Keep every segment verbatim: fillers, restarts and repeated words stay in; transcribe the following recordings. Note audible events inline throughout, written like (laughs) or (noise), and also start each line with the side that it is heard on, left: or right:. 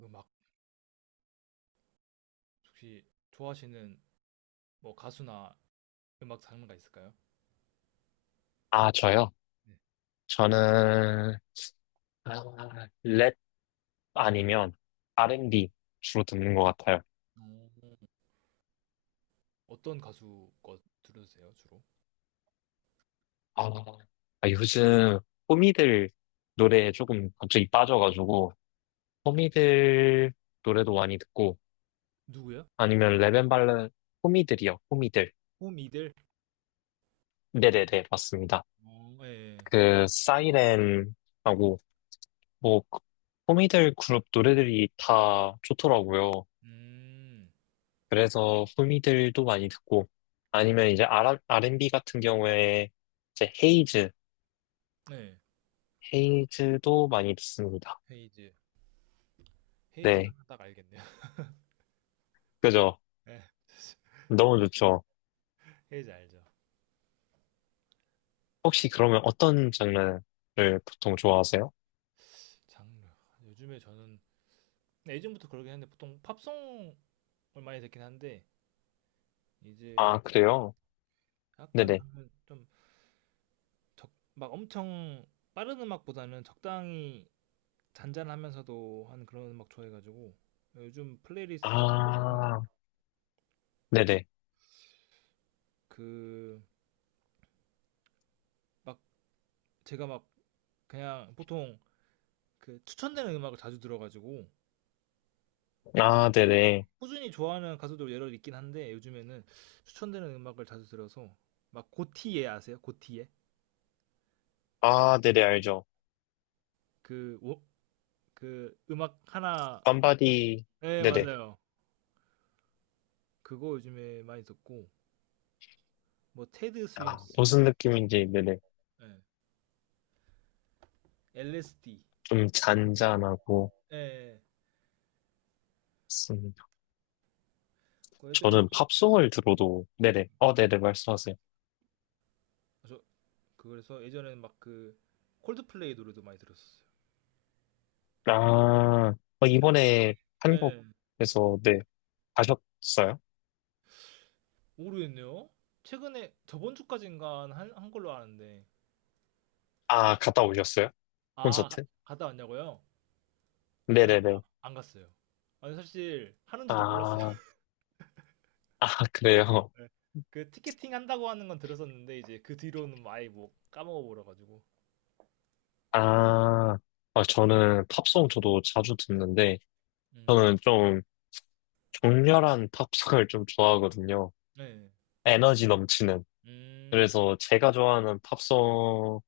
right: 음악 혹시 좋아하시는 뭐 가수나 음악 장르가 있을까요?
left: 아, 저요?
right: 네.
left: 저는, 아, 랩 아니면 알앤비 주로 듣는 것 같아요.
right: 어, 어떤 가수 거 들으세요, 주로?
left: 아, 아, 요즘 호미들 노래에 조금 갑자기 빠져가지고, 호미들 노래도 많이 듣고,
right: 누구요?
left: 아니면 랩앤발레, 호미들이요, 호미들.
right: 호미들?
left: 네네네, 맞습니다.
right: 어, 예, 예.
left: 그, 사이렌하고, 뭐, 그, 호미들 그룹 노래들이 다 좋더라고요.
right: 음,
left: 그래서 후미들도 많이 듣고, 아니면 이제 R, 알앤비 같은 경우에 이제 헤이즈,
right: 네.
left: 헤이즈도 많이 듣습니다.
right: 헤이즈. 헤이즈
left: 네,
right: 하나 딱 알겠네요. (laughs)
left: 그죠?
right: 예.
left: 너무 좋죠.
right: 헤이즈 알죠.
left: 혹시 그러면 어떤 장르를 보통 좋아하세요?
right: 장르. 요즘에 저는 근데 예전부터 그러긴 했는데 보통 팝송을 많이 듣긴 한데 이제
left: 아, 그래요?
right: 약간
left: 네네.
right: 저는 좀 적, 막 엄청 빠른 음악보다는 적당히 잔잔하면서도 한 그런 음악 좋아해가지고 요즘 플레이리스트를 보면은
left: 아, 네네.
right: 그 막 제가 막 그냥 보통 그 추천되는 음악을 자주 들어가지고
left: 아, 네네.
right: 꾸준히 좋아하는 가수도 여러 있긴 한데 요즘에는 추천되는 음악을 자주 들어서 막 고티예 아세요? 고티예?
left: 아, 네네, 알죠.
right: 그, 오- 그 음악 하나
left: 밤바디,
right: 네
left: 네네.
right: 맞아요 그거 요즘에 많이 듣고 뭐 테드
left: 아,
right: 스윙스 막
left: 무슨 느낌인지, 네네.
right: 예. 엘에스디
left: 좀 잔잔하고,
right: 예. 예.
left: 음,
right: 그 예전에
left: 저는 팝송을 들어도, 네네. 어, 네네, 말씀하세요.
right: 저 그래서 예전에는 막 그 콜드플레이 노래도 많이 들었었어요.
left: 아, 어,
right: 최근-
left: 이번에
right: 예,
left: 한국에서, 네, 가셨어요?
right: 모르겠네요. 최근에 저번 주까지인가 한, 한 걸로 아는데
left: 아, 갔다 오셨어요?
right: 아 가-
left: 콘서트?
right: 갔다 왔냐고요? 아니
left: 네네네.
right: 안 갔어요. 아니 사실 하는지도 몰랐어요.
left: 아,
right: (laughs)
left: 아, 그래요?
right: 예. 그 티켓팅 한다고 하는 건 들었었는데 이제 그 뒤로는 뭐 아예 뭐 까먹어 버려 가지고.
left: 아, 아, 저는 팝송 저도 자주 듣는데,
right: 음,
left: 저는 좀 격렬한 팝송을 좀 좋아하거든요.
right: 네.
left: 에너지 넘치는.
right: 음,
left: 그래서 제가 좋아하는 팝송,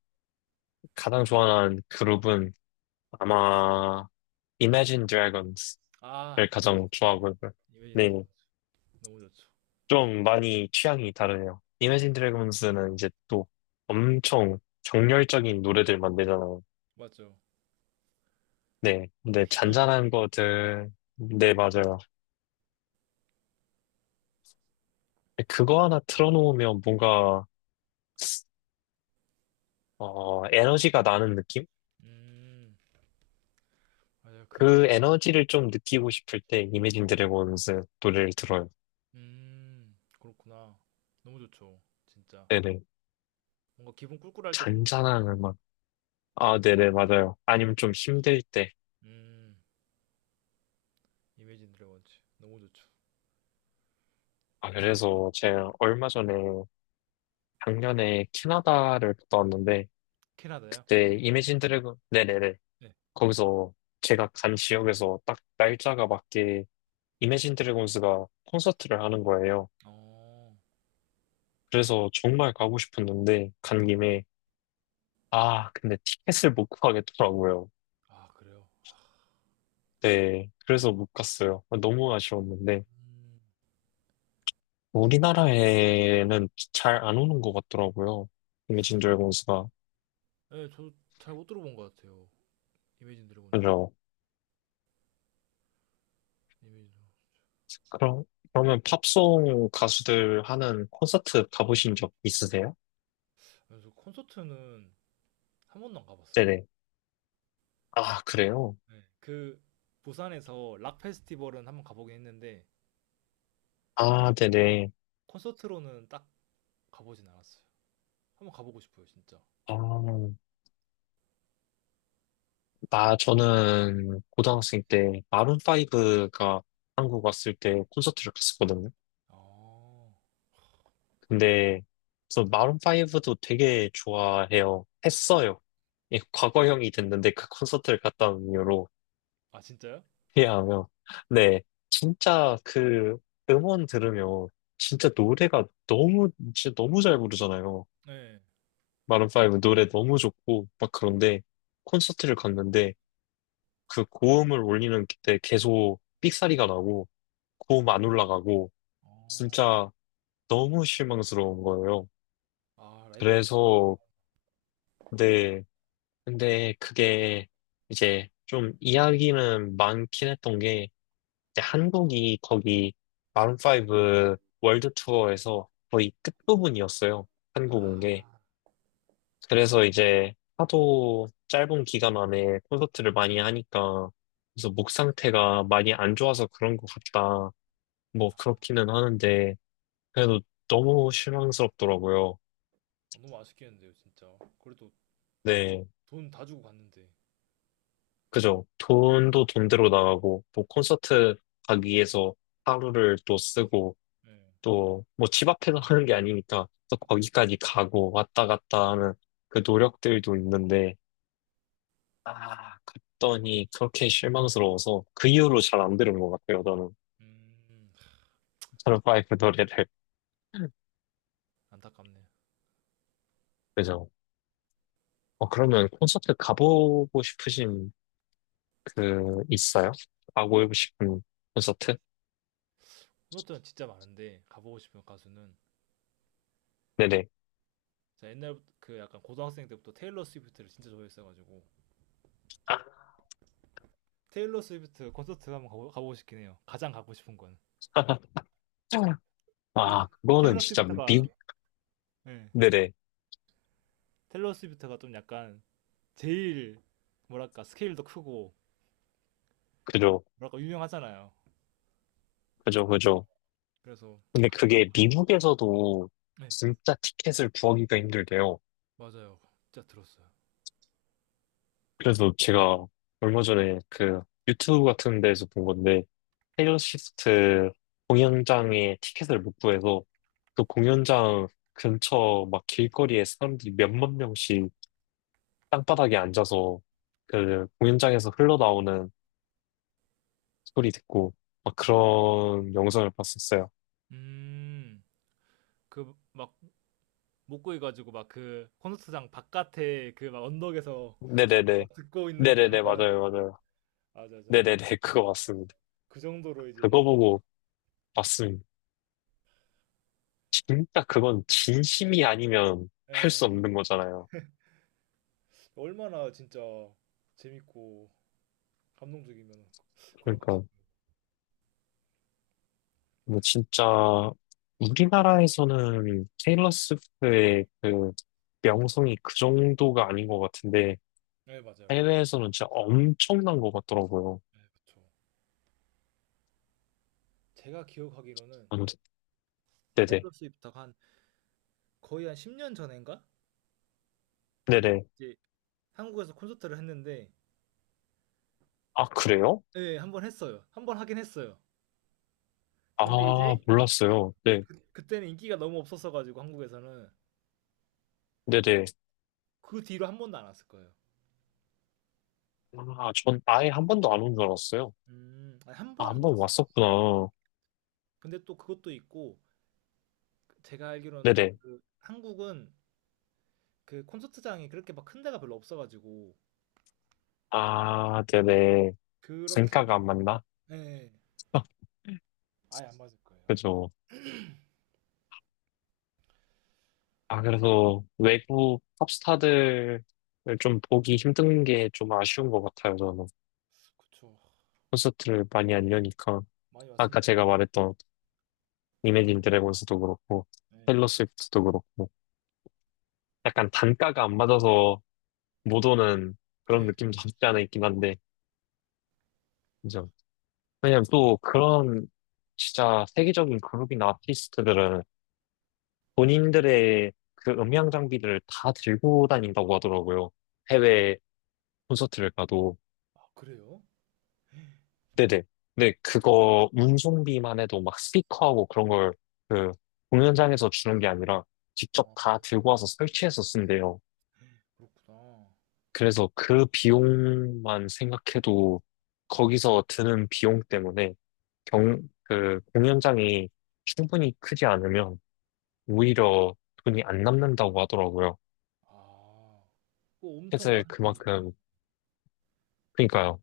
left: 가장 좋아하는 그룹은 아마 Imagine Dragons를
right: 아,
left: 가장 좋아하고요.
right: 이벤
left: 네.
right: 트 너무 좋죠.
left: 좀 많이 취향이 다르네요. 이매진 드래곤스는 이제 또 엄청 정열적인 노래들만 내잖아요.
right: 맞죠.
left: 네,
right: 그
left: 근데
right: 힘이 있죠.
left: 잔잔한 것들, 네, 맞아요. 그거 하나 틀어놓으면 뭔가, 어, 에너지가 나는 느낌?
right: 음, 맞아요. 그
left: 그 에너지를 좀 느끼고 싶을 때 이매진 드래곤스 노래를 들어요.
right: 음. 그렇구나. 너무 좋죠. 진짜.
left: 네네.
right: 뭔가 기분 꿀꿀할 때 들어도
left: 잔잔한
right: 좋아요.
left: 음악. 아, 네네, 맞아요. 아니면 좀 힘들 때.
right: 음. Imagine Dragons 너무 좋죠.
left: 아, 그래서 제가 얼마 전에 작년에 캐나다를 갔다 왔는데,
right: 캐나다요?
left: 그때 이매진 드래곤 네네네
right: 네.
left: 거기서 제가 간 지역에서 딱 날짜가 맞게 이매진 드래곤스가 콘서트를 하는 거예요.
right: 어.
left: 그래서 정말 가고 싶었는데 간 김에 아 근데 티켓을 못 구하겠더라고요.
right: 아 그래요?
left: 네 그래서 못 갔어요. 너무 아쉬웠는데
right: 음. 진짜 음.
left: 우리나라에는 잘 안 오는 것 같더라고요. 이매진 드래곤스가
right: 예 저도 잘 못 들어본 것 같아요. Imagine Dragons는.
left: 그죠? 그럼 그러면 팝송 가수들 하는 콘서트 가보신 적 있으세요?
right: 그래서 콘서트는 한 번도 안 가 봤어요.
left: 네네. 아, 그래요?
right: 네. 그 부산에서 락 페스티벌은 한번 가 보긴 했는데
left: 아, 네네.
right: 콘서트로는 딱 가 보진 않았어요. 한번 가 보고 싶어요 진짜.
left: 아, 나, 저는 고등학생 때 마룬파이브가 한국 왔을 때 콘서트를 갔었거든요.
right: 아.
left: 근데, 저 마룬파이브도 되게 좋아해요. 했어요. 예, 과거형이 됐는데 그 콘서트를 갔다 온 이유로
right: 아 진짜요?
left: 이해하면, 네. 진짜 그 음원 들으면 진짜 노래가 너무, 진짜 너무 잘 부르잖아요.
right: 네
left: 마룬파이브 노래 너무 좋고, 막 그런데 콘서트를 갔는데, 그 고음을 올리는 때 계속 삑사리가 나고 고음 안 올라가고
right: 어,
left: 진짜 너무 실망스러운 거예요.
right: 아 라이브가
left: 그래서 근데 근데 그게 이제 좀 이야기는 많긴 했던 게 이제 한국이 거기 마룬파이브 월드 투어에서 거의 끝부분이었어요. 한국 온 게.
right: 아,
left: 그래서 이제 하도 짧은 기간 안에 콘서트를 많이 하니까 그래서 목 상태가 많이 안 좋아서 그런 것 같다. 뭐
right: 아,
left: 그렇기는 하는데 그래도 너무 실망스럽더라고요.
right: 너무 아쉽겠는데요 진짜 그래도
left: 네,
right: 돈 다 주고 갔는데
left: 그죠. 돈도 돈대로 나가고 뭐 콘서트 가기 위해서 하루를 또 쓰고
right: 예
left: 또 뭐 집 앞에서 하는 게 아니니까 또
right: 그쵸.
left: 거기까지 가고 왔다 갔다 하는 그 노력들도 있는데 아 갔더니 그렇게 실망스러워서 그 이후로 잘 안 들은 것 같아요. 저는
right: 음
left: 저는 파이브 노래를
right: 안타깝네
left: 그죠. 어, 그러면 콘서트 가보고 싶으신 그, 있어요? 가고 싶은 콘서트?
right: 콘서트는 진짜 많은데 가보고 싶은 가수는
left: 네네.
right: 제가 옛날 그 약간 고등학생 때부터 테일러 스위프트를 진짜 좋아했어가지고
left: 아,
right: 테일러 스위프트 콘서트 한번 가보, 가보고 싶긴 해요 가장 가고 싶은 건
left: 아,
right: 솔직히
left: 그거는
right: 테일러 어,
left: 진짜
right: 스위프트가
left: 미,
right: 예
left: 네네.
right: 테일러 스위프트가 좀 약간 제일 뭐랄까 스케일도 크고
left: 그죠,
right: 뭐랄까 유명하잖아요
left: 그죠, 그죠.
right: 그래서
left: 근데 그게 미국에서도
right: 네
left: 진짜 티켓을 구하기가 힘들대요.
right: 맞아요 진짜 들었어요
left: 그래서 제가 얼마 전에 그 유튜브 같은 데서 본 건데, 테일러 스위프트 공연장에 티켓을 못 구해서 그 공연장 근처 막 길거리에 사람들이 몇만 명씩 땅바닥에 앉아서 그 공연장에서 흘러나오는 소리 듣고 막 그런 영상을 봤었어요.
right: 음, 그 막 목구이 가지고 막 그 콘서트장 바깥에 그 막 언덕에서
left: 네네네.
right: 막 듣고 있는 그런
left: 네네네,
right: 거야.
left: 맞아요, 맞아요.
right: 맞아, 맞아.
left: 네네네, (laughs) 그거
right: 맞아.
left: 맞습니다.
right: 그 정도로 이제
left: 그거 보고 봤습니다. 진짜 그건 진심이 아니면 할
right: 예,
left: 수 없는 거잖아요.
right: 얼마나 진짜 재밌고 감동적이면 그럴 것
left: 그러니까,
right: 싶어요.
left: 뭐 진짜, 우리나라에서는 테일러 스위프트의 그 명성이 그 정도가 아닌 것 같은데,
right: 네, 맞아요, 맞아요.
left: 해외에서는 진짜 엄청난 것 같더라고요.
right: 네, 그쵸. 제가 기억하기로는
left: 아무튼, 네네.
right: 테일러 스위프트가 한 거의 한 십 년 전인가?
left: 네네.
right: 이제 한국에서 콘서트를 했는데
left: 아, 그래요?
right: 예, 한 번 했어요. 한 번 하긴 했어요.
left: 아,
right: 근데 이제
left: 몰랐어요. 네.
right: 그때는 인기가 너무 없었어가지고 한국에서는
left: 네네.
right: 그 뒤로 한 번도 안 왔을 거예요.
left: 아, 전 아예 한 번도 안 온 줄 알았어요.
right: 음. 아니, 한
left: 아,
right: 번은
left: 한 번
right: 갔었어요. 음.
left: 왔었구나.
right: 근데 또 그것도 있고 그 제가 알기로는 또
left: 네네.
right: 그 한국은 그 콘서트장이 그렇게 막 큰 데가 별로 없어가지고
left: 아, 네네.
right: 그렇게
left: 생가가
right: 막
left: 안 맞나?
right: 예. 예.
left: (laughs)
right: 아예 안 맞을 거예요. 아마.
left: 그죠. 아, 그래서 외국 팝스타들을 좀 보기 힘든 게 좀 아쉬운 것 같아요, 저는.
right: 그쵸.
left: 콘서트를 많이 안 여니까.
right: 많이 왔으면
left: 아까 제가 말했던 이매진 드래곤스도 그렇고,
right: 예.
left: 테일러 스위프트도 그렇고, 약간 단가가 안 맞아서 못 오는 그런
right: 예.
left: 느낌도 없지 않아 있긴 한데, 그죠. 왜냐면 또 그런 진짜 세계적인 그룹이나 아티스트들은 본인들의 그 음향 장비들을 다 들고 다닌다고 하더라고요. 해외 콘서트를 가도.
right: 아, 그래요?
left: 네네. 근데 그거 운송비만 해도 막 스피커하고 그런 걸 그 공연장에서 주는 게 아니라 직접
right: 아,
left: 다 들고 와서 설치해서 쓴대요.
right: 그렇구나.
left: 그래서 그 비용만 생각해도 거기서 드는 비용 때문에 경, 그 공연장이 충분히 크지 않으면 오히려 돈이 안 남는다고 하더라고요.
right: 아. 그거 엄청
left: 폐쇄
right: 많을 텐데.
left: 그만큼, 그러니까요.